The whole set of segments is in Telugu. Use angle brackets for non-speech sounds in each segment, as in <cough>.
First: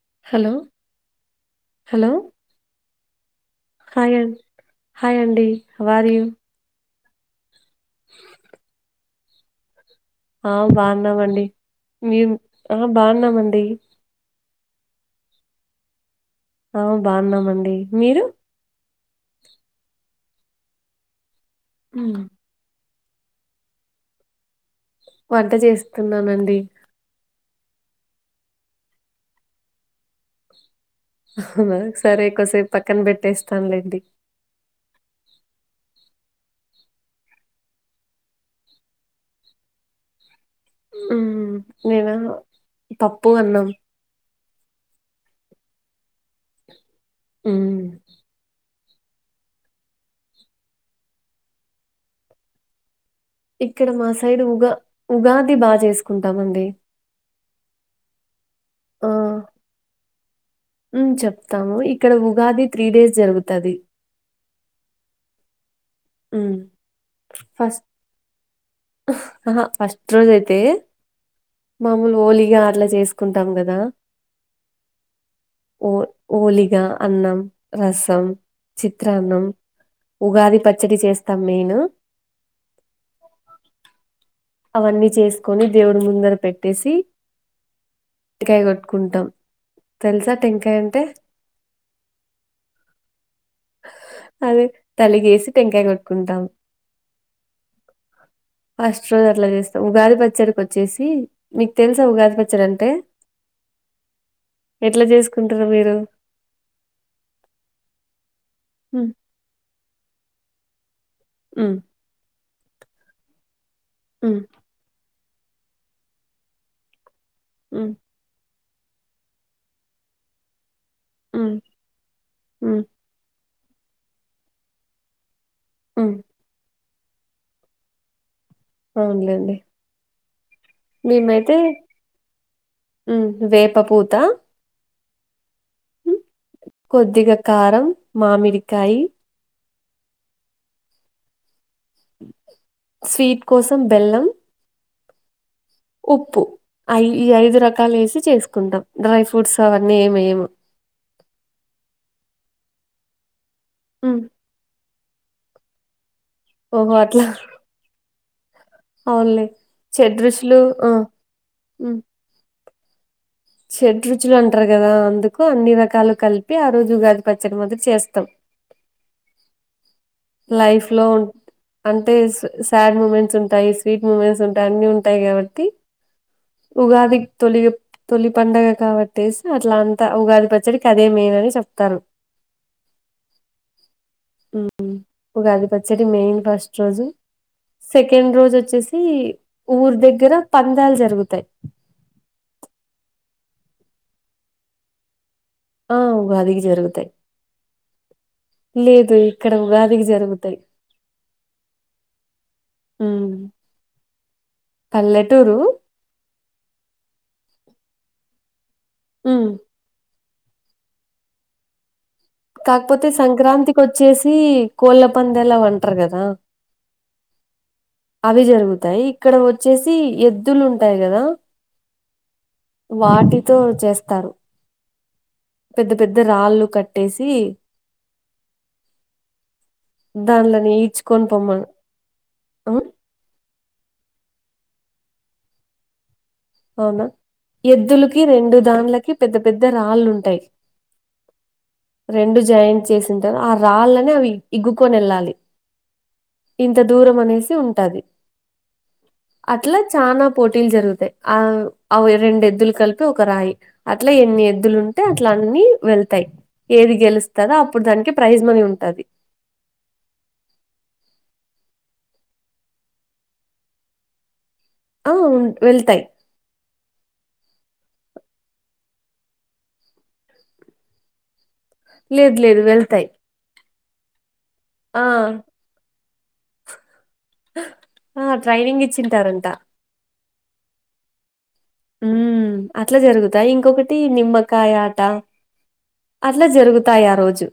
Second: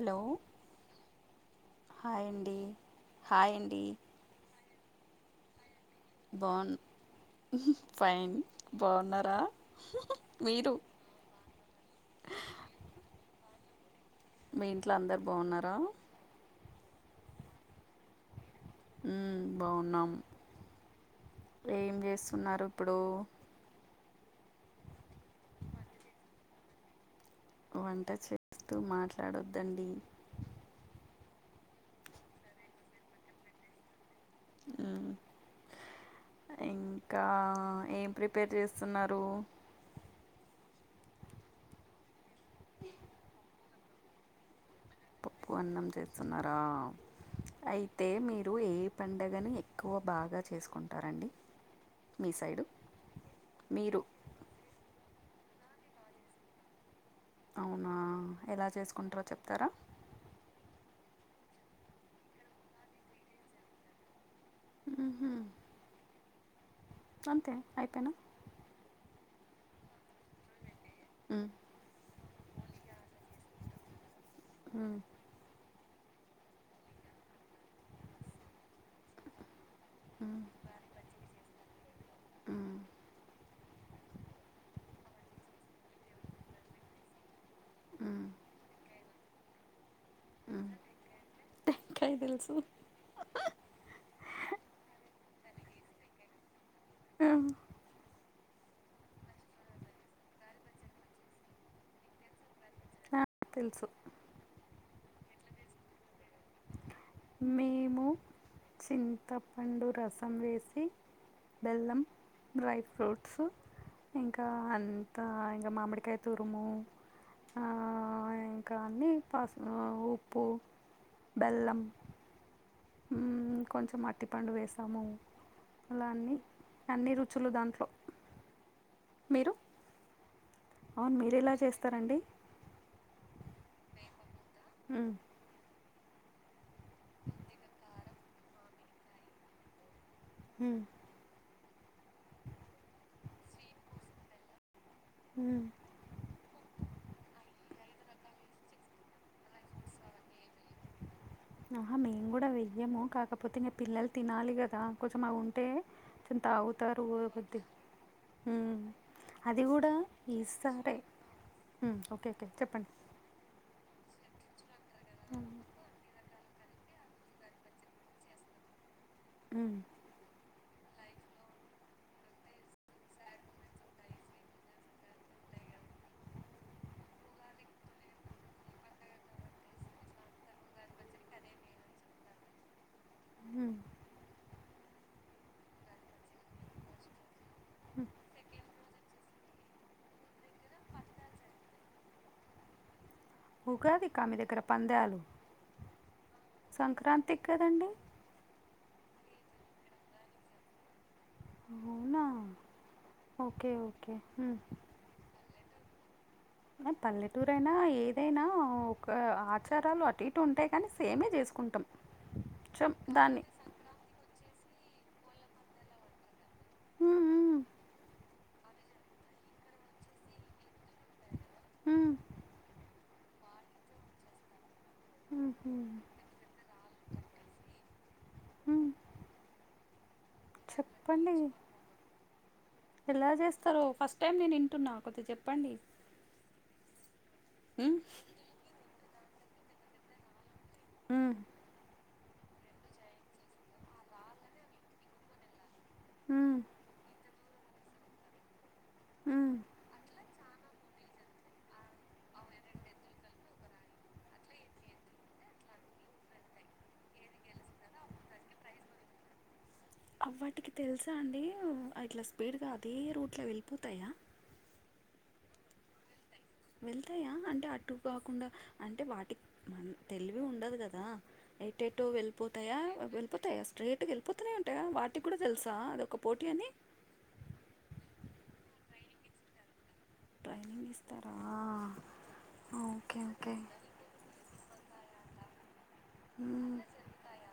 Hello hello! హాయ్ అండి హాయ్ అండి హాయ్ అం హాయ్ అండి హౌ ఆర్ యు బావున్న ఫైన్ బావున్నారా ఆ బావున్నామండి మీము ఆ బావున్నామండి మీ ఇంట్ల అందరు బావున్నారా ఆ బావున్నామండి మీరు ఉమ్మ్ బావున్నాం ఏం హ్మ్. చేస్తున్నారు ఇప్పుడు వంట చేస్తున్నానండి వంట చేస్తూ మాట్లాడొద్దండి అహ్ నా సరే కొసేప్ పక్కన బెట్టేస్తానులేండి ఉహ్ ఇంకా ఏం ప్రిపేర్ చేస్తున్నారు ఉహ్మ్ నేనా పప్పు అన్నం పప్పు అన్నం చేస్తున్నారా హ్మ్. అయితే మీరు ఏ పండగని ఎక్కువ బాగా చేసుకుంటారండి మీ సైడు ఇక్కడ మీరు మా సైడ్ ఉగా ఉగాది బా చేసుకుంటామండి అవునా ఎలా చేసుకుంటరో చెప్తారా ఉమ్ చెప్తాము ఇక్కడ ఉగాది త్రీ డేస్ జరుగుతది ఊహు హ్మ్. అంతే అయిపోయినా అహ ఫస్ట్ రోజయితే హ్మ్ మామూలుగా ఒలీగా అట్లా చేసుకుంటాం గదా హుమ్ ఓ ఓలిగా అన్నం రసం చిత్రాన్నం హ్మ్. ఉగాది పచ్చడి చేస్తా మేను హ్మ్ అవన్నీ చేసుకొని దేవుడు ముందర పెట్టేసి హ్మ్. టెంకాయ గొట్టుకుంటాం తెలుసా హ్మ్. టెంకాయ్ అంటే టెంకాయ తెలుసు అదే తలిగేసి టెంకాయ్ గొట్టుకుంటాం ఆ ఫస్ట్ రోజ్ అట్లా చేస్తా ఉగాది పచ్చడికొచ్చేసి మీక్ తెలుసా ఉగాది పచ్చడంటే ఆ! తెలుసు ఎట్ల జేసుకుంటరు మీరు మేము ఉమ్, సింతపండు రసం వేసి ఉమ్, బెల్లం డ్రై ఫ్రూట్స్ ఉమ్, ఇంకా అన్ కా ఇంగ మామిడికాయ తురుము అ ఉ ఆ ఇంకాన్నీ పస్ ఉప్పు బెల్లం ఉం ఊమ్ కొంచెం అర్టిపండు వేసాము అలా ఉమ్. అన్నీ అన్నీ రుచులు దాంట్లో మీరు అవునులేండి అవును మీరు ఎలా మేమైతే చేస్తారండి ఉమ్ వేప పూత హుమ్ కొద్దిగ కారం మామిడికాయి హు స్వీట్ కోసం బెల్లం ఉ ఉప్పు అఐ ఈ ఐదు రకాలు ఏసి చేసుకుంటాం డ్రై ఫ్రూట్స్ అవన్నీ ఏమి వెయ్యం ఆహా మేము కూడా వెయ్యము కాకపోతే ఇంక పిల్లలు ఉమ్ తినాలి కదా కొంచెం అ ఉంటే ఓహో తాగుతారు అట్లా వద్ అవునులే అది కూడా షడ్ రుచులు ఆ ఈసారే ఉ ఓకే ఓకే చెప్పు షడ్రుచులు అంటరు కదా అందుకు ఉమ్ అన్ని రకాలు కలిపి ఆ రోజు ఉగాది పచ్చడి మాదిరి చేస్తాం ఉ లైఫ్లో అంటే సాడ్ మూమెంట్స్ ఉంటాయి స్వీట్ మూమెంట్స్ ఉంటా అన్ని ఉంటాయి కాబట్టి ఉగాది తొలి తొలి పండగ కాబట్టేసి అట్లా అంతా ఉగాది పచ్చడికి అదే మేయిన్ అని చెప్తారు ఉమ్ ఉమ్ ఉగాది పచ్చడి మెయిన్ ఫస్ట్ రోజు ఉమ్. సెకండ్ రోజు వచ్చేసి ఊరి దగ్గర పందాలు జరుగుతాయి ఉగాదిక మీ దగ్గర పందాలు ఆ ఉగాది సంక్రాంతికి కదండి లేదు ఇక్కడ ఉగాదికి జరుగుతయ్ అవునా ఉమ్ ఓకే ఓకే పల్లెటూరు పల్లెటూరు అయినా ఏదైనా ఒక ఆట్ ఉమ్ ఆచారాలు అటు ఇటు ఉంటాయ్ కానీ సేమే చేసుకుంటాం చం కాకపోతే దాన్ని సంక్రాంతికి వచ్చేసి కోళ్ల పందాలు అవి అంట్ర కదా ఉహు అవి జరుగుతాయ్ ఇక్కడ వచ్చేసి ఎద్దులు ఉంటాయి కదా ఉ వాటితో చేస్తారు ఉమ్, ఉమ్, పెద్ద పెద్ద రాళ్ళు కట్టేసి ఉమ్. దాన్లనే ఈడ్చుకొని చెప్పండి పొమ్మను ఉ ఎలా జేస్తరో ఫస్ట్ టైం నేను ఇంటున్నా కొద్దిగా చెప్పండి. అవునా ఉమ్, ఎద్దులుకి రెండు దాన్లకి పెద్ద పెద్ద రాళ్ళుంటాయి. ఊ రెండు జాయింట్ చేసింటారు ఆ రాళ్ళనే అవి ఇగ్గుకొని ఎళ్ళాలి ఉమ్, ఇంత దూరం అనేసి ఉంటాది. ఉమ్. అట్లా చానా పోటీల్ జరుగుతయి ఆ అవు రెండు ఎద్దులు కలిపి ఒక రాయి అట్ల ఎన్ని ఎద్దులు ఉంటే అట్లా అన్ని వెళ్తాయి. ఏది గెలుస్తదో అప్పుడు దానికి ప్రైజ్ మనీ ఉంటది. అ వాటికి తెలుసా అండి ఇట్లా స్పీడ్గా అదే రూట్ లో వెళ్ళిపోతాయా ఆ ఉ వెళ్తాయి. వెళ్తాయా అంటే అటు కాకుండా అంటే వాటిక్ తెలివి ఉండదు గదా ఏటేటో లేదు లేదు వెళ్ళిపోతాయా వెళ్తాయి వెళ్ళితాయా స్ట్రైట్ గా ఎళ్ళిపోతునే ఉంటాయా ఆ వాటికి గుడ తెలుసు ఆ అదొక పోటీ అని ఆ ఆ ట్రైనింగ్ ఇచ్చింటారంటా ట్రైనింగ్ ఇస్తారా ఆ ఉ అట్లా జరుగుతాయి ఇంకొకట్ టి నిమ్మకాయ ఆట అట్లా మ్మ్. జరుగుతాయి ఆ రోజు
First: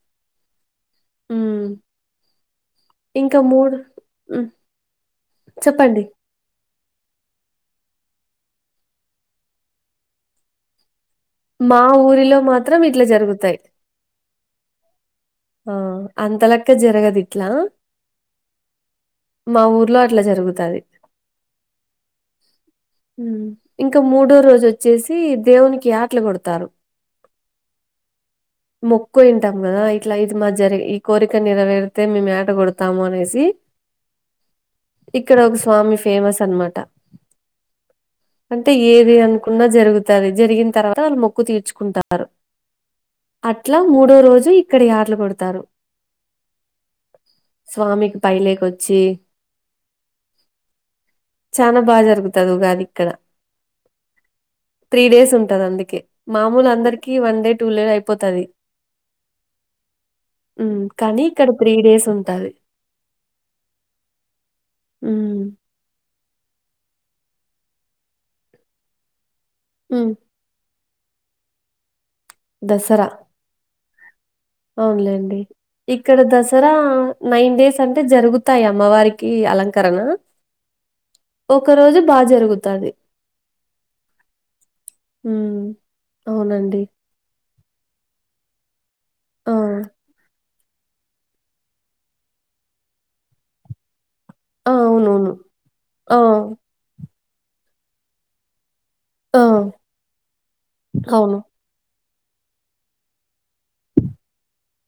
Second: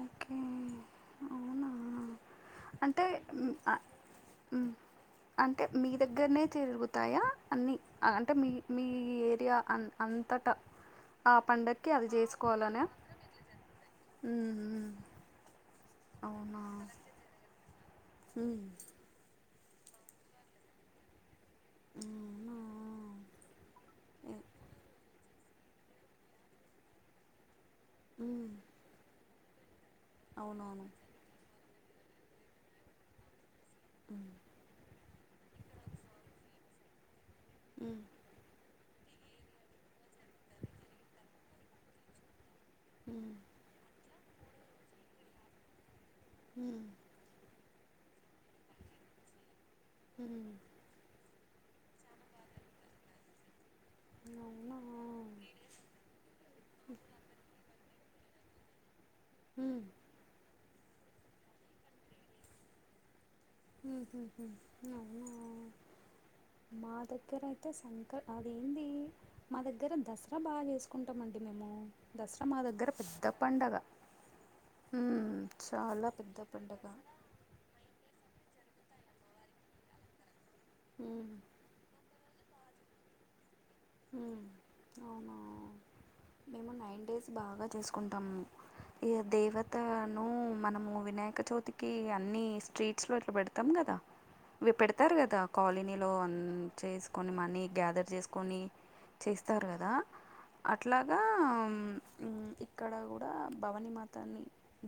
ఓకే ఉమ్ అవునా! అంటే ఇంకా మ్, ఆ, మూడు ఉ మ్, అంటే మీ దగ్గరనే తిరుగుతాయా అన్నీ అంటే మీ మీ ఏరియా అన్ అంతటా ఆ మా పండక్కి అవి ఊరిలో మాత్రం జేసుకోవాలనా ఇట్లా జరుగుతాయి ఆ అంతలక్క జరగదు ఇట్లా ఉమ్ మా ఊర్లో అట్ల జరుగుతాది అవునా ఊ ఇంక మూడో ఏ రోజు వోచ్చేసి కీ దేవునికి యాటలు కొడతారు ఉమ్ మొక్కు ఇంటామ్ గదా ఐతే ఇట్లా ఇది మా జరిగే అవునవును ఈ కోరిక నెరవేరితే మేము యాట గొడుతాము అనేసి ఉమ్ ఇక్కడ ఒక స్వామి ఫేమస్ అన్మాట ఊ అంటే ఏది అనుకున్నా జరుగుతాది జరిగిన తర్వాత వాళ్ళు మొక్కు తీర్చుకుంటారు. అట్లా మూడో రోజు ఇక్కడి యాటలు గొడుతారు ఊ స్వామికి పైలేక ఒచ్చి ఉ.. ఉ.. ఊ చానా బా జరుగుతాది ఉగాధిఇక్కడ అవునా త్రీ డేస్ ఉంటది అందుకే మామూలు అందరికి వన్ డే టూ లే అయిపోతాది. ఊ కానీ ఇక్కడ త్రీ డేస్ ఉంటాది. ఊ ఉ ఉ ఊ హ్మ్. మా దగ్గరైతే సంకల్ అదేంది. మా దగ్గర హ్మ్. దసరా బాగ చేసుకుంటామండి మేము దసరా మా దగ్గర దసరా పెద్ద పండగ ఉమ్ అవునులేండి. చాలా ఇక్కడ పెద్ద దసరా! పండగ నైన్ డేస్ అంటే జరుగుతాయి అమ్మవారికి అలంకరణ ఉమ్ ఒక రోజు బా జరుగుతది అవునా హ్మ్. మేము అవునండి. నైన్ డేస్ బాగ చేసుకుంటాము ఈ ఆ! దేవతను మనము వినాయక <unintelligible> <unintelligible> అన్ని స్ట్రీట్స్ లో ఇట్ల పెడతాం కదా ఆ! ఇవి పెడతారు అవునవును. కదా కాలనీలో ఆ! అ చేసుకొని మనీ గ్యాదర్ చేసుకొని ఆ! చేస్తారు కదా అట్లగా అవును. ఇక్కడ కూడ భవనీ మాతని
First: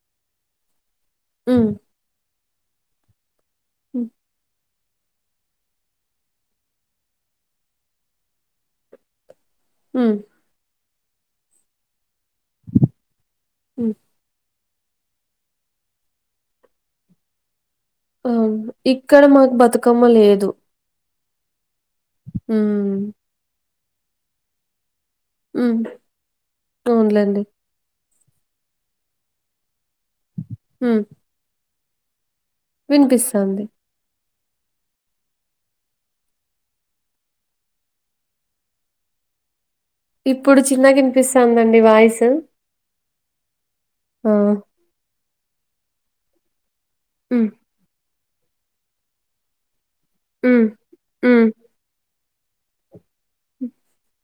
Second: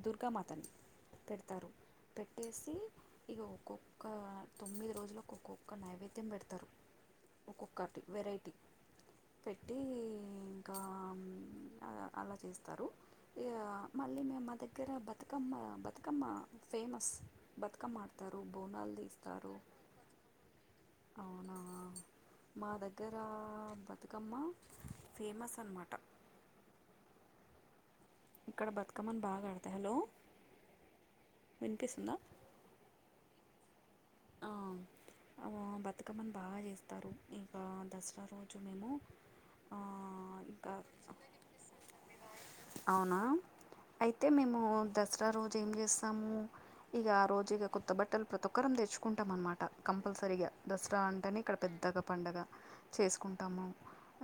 దుర్గామాతని పెడతారు హ్మ్. పెట్టేసి ఇగ ఒక్కొక్క హ్మ్. తొమ్మిది రోజులుకు ఒక్కొక్క నైవేద్యం పెడతారు ఒక్కొక్కటి వెరైటీ పెట్టి హ్మ్. ఇంక అలా చేస్తారు ఇగ హ్మ్. మళ్ళీ మేము మా దగ్గర బతుకమ్మ బతుకమ్మ ఫేమస్ బతుకమ్మ ఆడు <unintelligible> అ ఇక్కడ మాకు బతుకమ్మ లేదు అవునా మా హ్మ్. దగ్గర బతుకమ్మ ఫేమస్ హ్మ్. అనమాట అవునులేండి ఇక్కడ బతుకమ్మని బాగ ఆడతాయ్ హు వినిపిసుంద వినిపిస్థాంది అ బతుకమ్మని బాగ చేస్తారు ఇంకా దసరా రోజు నేమో ఇప్పుడు చిన్నగ ఇనిపిస్తంది అండి వాయిసు అవునా అయితే మేము దసర రోజు ఏం చేస్తాము ఇగ ఆ ఉమ్ రోజు ఇగ కొత్త బట్టలు ప్రతి ఒక్కరం తెచ్చుకుంటాం అనమాట కంపల్సరిగా ఉమ్ దస్ <unintelligible> ఉమ్ ఇక్కడ పెద్దగ పండగ చేసుకుంటాము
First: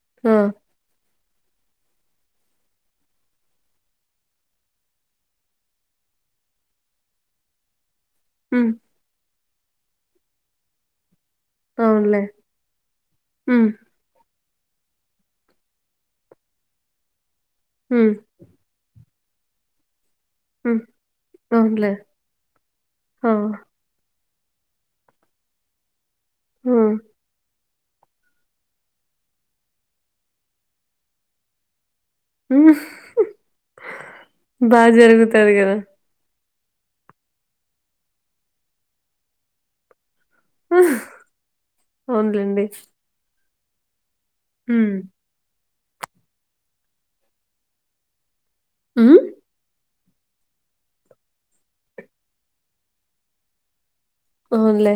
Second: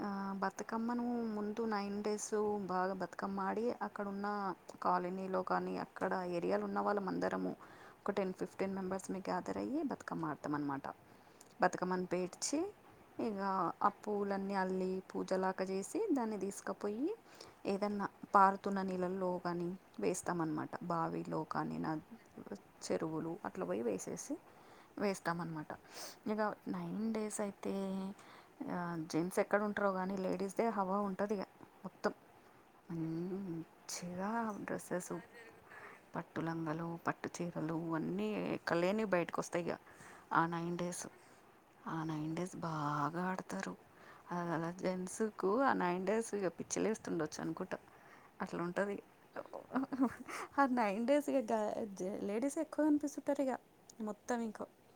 ఆ బత్ కమ్మను ముందు నైన్ డేస్ సో బాగ బతుకమ్మ ఆడి అక్కడ ఉన్న కాలనీ లో కానీ అక్కడ ఏరియాలో ఉన్న వాళ్ళం అన్ ఒక టెన్ ఉమ్ ఫిఫ్టీన్ మెంబర్స్ మీ గ్యాదర్ అయ్యి బతుకమ్మ ఆడతాం అనమాట బతుకమ్మని అవునులే పేర్చి ఇగ ఉమ్ అ <unintelligible> పూలన్నీ అల్లి పూజలాగ చేసి దాన్ని తీసుకపోయి ఏదన్న ఉమ్ పారుతున్న నీలల్లో కాని వేస్తామన్నమాట ఉమ్ బావిలో కానీ అవునులే నా చెరువులు ఆ అట్ల పోయి వేసేసి వేస్తాం అనమాట ఇగ ఉమ్ నైన్ డేస్ అయి తే జెంట్స్ ఎక్కడ ఉంటారో కానీ లేడీస్దే హవ ఉంటది ఇగ మొత్తం ఉమ్ మంచిగా బాగా డ్రెస్సెసు జరుగుతది కదా పట్టు లంగలు పట్టు చీరలు అన్నీ ఎక్కలేనివి బయటకు వస్తాయి ఇగ ఆ నైన్ డేస్ ఆ నైన్ డేస్ అవునులేండి బాగ ఆడతారు అల ఉమ్ జెంట్స్కు ఆ నైన్ డేస్ ఇగ పిచ్చ లేస్తుండోచ్చు అనుకుంట అట్ల ఉంటది ఉమ్ ఆ నైన్ డేస్ ఇగ లేడిస్ ఎక్కువ కనిపిస్తుంటారిగ మొత్తం ఇంక అవునులే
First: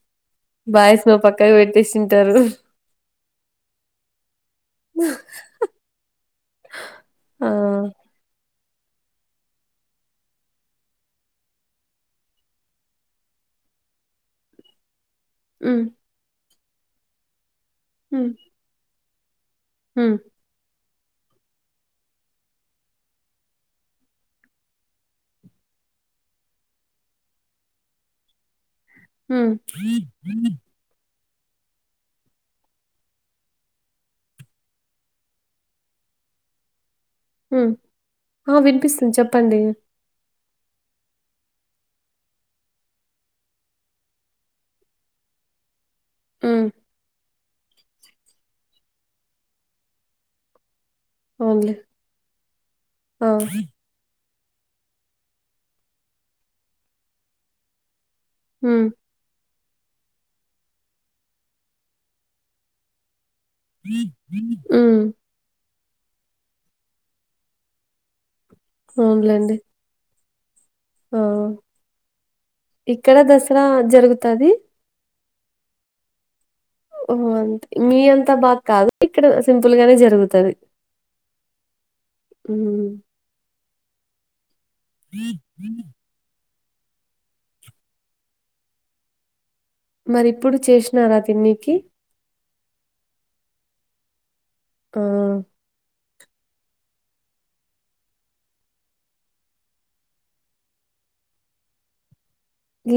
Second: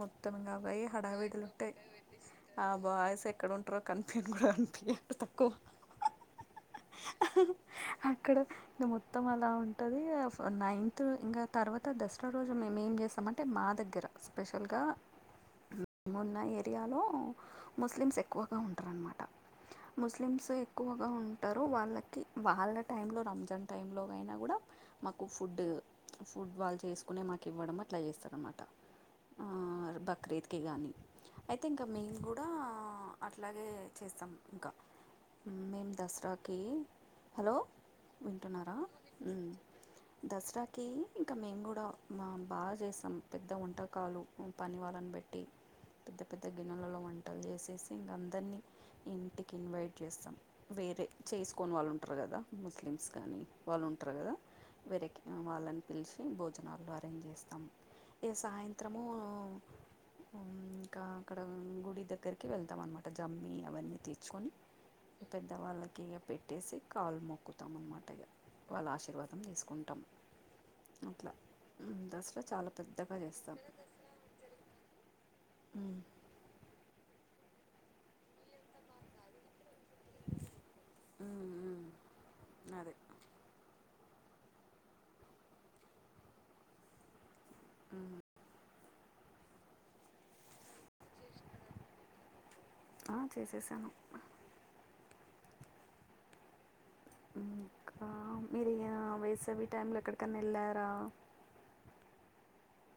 మొత్తం <unintelligible> బాయ్స్ నువ్వు హడావిడులు పక్కకు ఉట్టాయి పెట్టేసింటారు ఆ బాయ్స్ <unintelligible> ఎక్కడ ఉంటారో కనిపిను కూడ కన్పియార్ తక్కువ ఆ అక్కడ <unintelligible> మొత్తం అలా ఉంటది నైన్త్ ఇంక తర్వాత దసర రోజు మేము ఏం చేస్తామంటే మా దగ్గర స్పెషల్గా ఉమ్ మేమున్న ఏరియాలో ముస్లిమ్స్ ఉమ్ ఎక్కువగా ఉంటారన్నమాట ఉమ్ ముస్లిమ్స్ ఎ గా ఉంటారు వాళ్ళకి వాళ్ళ టైం లో రంజాన్ టైం లో అయినా కూడా మాకు ఫుడ్ ఫుడ్ వాళ్ళు చేసుకునే మాకు ఇవ్వడం అట్లా చేస్తారన్నమాట ఆ ఉమ్ బక్రీద్కి గానీ అయితే ఇంకా మేము కూడా అట్లాగే చేస్తాం ఇంకా మేము దసరాకి హలో ఉమ్ ఆ వింటున్నావా వినిపిస్తుంది ఉ చెప్పండి దసరాకి ఇంకా మేము కూడా మా బాగా చేస్తాం పెద్ద వంటకాలు పని వాళ్ళని బేట్టి పెద్ద పెద్ద ఉమ్ గిన్నెలలో వంటలు చేసేసి ఇంక అందరినీ ఇంటికి ఇన్వైట్ చేస్తాం వేరే చేసుకొని అవునులే వాళ్ళు ఉంటారు కదా ముస్లిమ్స్ ఆ కానీ వాళ్ళు ఉంటారు కదా వెరకి వాళ్ళని పిలిచి భోజనాలు అరేంజ్ చేస్తాము ఇగ ఉమ్ సాయంత్రము ఇంకా అక్కడ గుడి దగ్గరికి వెళ్తాం అనమాట జమ్మి అవన్నీ తెచ్చుకొని ఉ పెద్దవాళ్ళకి ఇ పెట్టేసి కాలు మొక్కుతాం అన్నమాట ఇక వాళ్ళ ఆశీర్వాదం అవునులేండి తీసుకుంటాం ఆ అట్లా దసరా చాలా పెద్దగా ఇక్కడ చేస్తాము దసరా జరుగుతది ఊ ఓ అంతే మీ అంతా బాగా కాదు ఇక్కడ సింపుల్ గానే జరుగుతది ఊ ఊ ఊ ఉహు మరి ఇప్పుడు చేసినారా తినికి ఆ చేసేసాను ఆ ఇంకా మీరు ఆ వేసేవి టైం లో ఎక్కడికైనా వెళ్ళారా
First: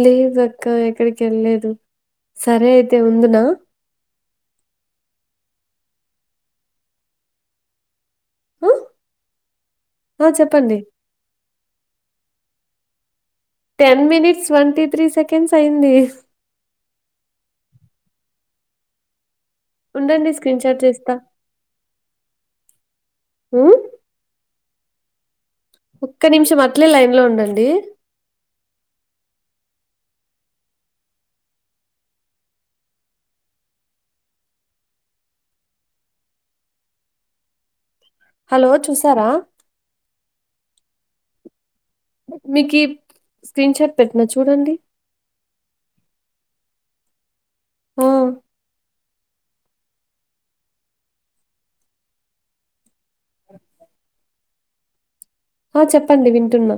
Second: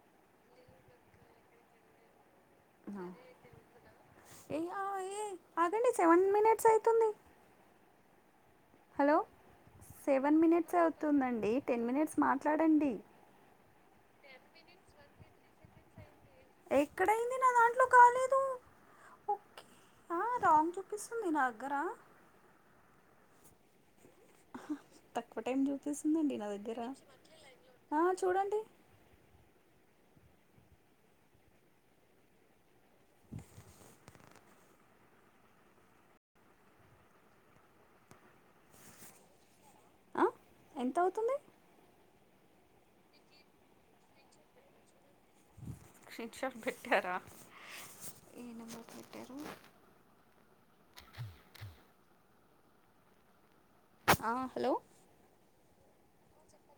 లేదక్క ఎక్కడికి వెళ్ళలేదు సరే అయితే ఉందునా ఏ ఆ ఏ ఆగండి సెవెన్ మినిట్స్ అవుతుంది ఆ హలో ఆ, సెవెన్ మినిట్స్ చెప్పండి అవుతుందండి టెన్ మినిట్స్ మాట్లాడండి ten minutes twenty three seconds అయ్యింది ఎక్కడైంది నా దాంట్లో కాలేదు ఓకే ఆ ఉండండి స్క్రీన్ రాంగ్ షాట్ చేస్తా చూపిస్తుంది నా దగ్గరా ఉ హ తక్కువ టైం ఒక్క చూపిస్తుందండి నా నిమిషం దగ్గర అట్లే లైన్ లో ఉండండి ఆ చూడండి <inaudible> హలో చూసారా ఆ ఎంత అవుతుంది మీకి స్క్రీన్ షాట్ పెట్టినా చూడండి షేక్ షాప్ పెట్టారా ఆ ఏ నెంబర్ కి పెట్టారు అ ఆ హలో ఆ చెప్పండి వింటున్నా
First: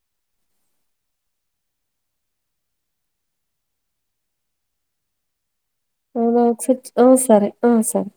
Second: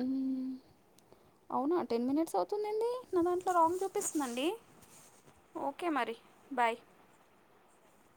ఉ అవునా టెన్ మినిట్స్ అవుతుంది ఏంది నా దాంట్లో రాంగ్ చూపిస్తుంది అండి అ ఆ సరే ఆ సరే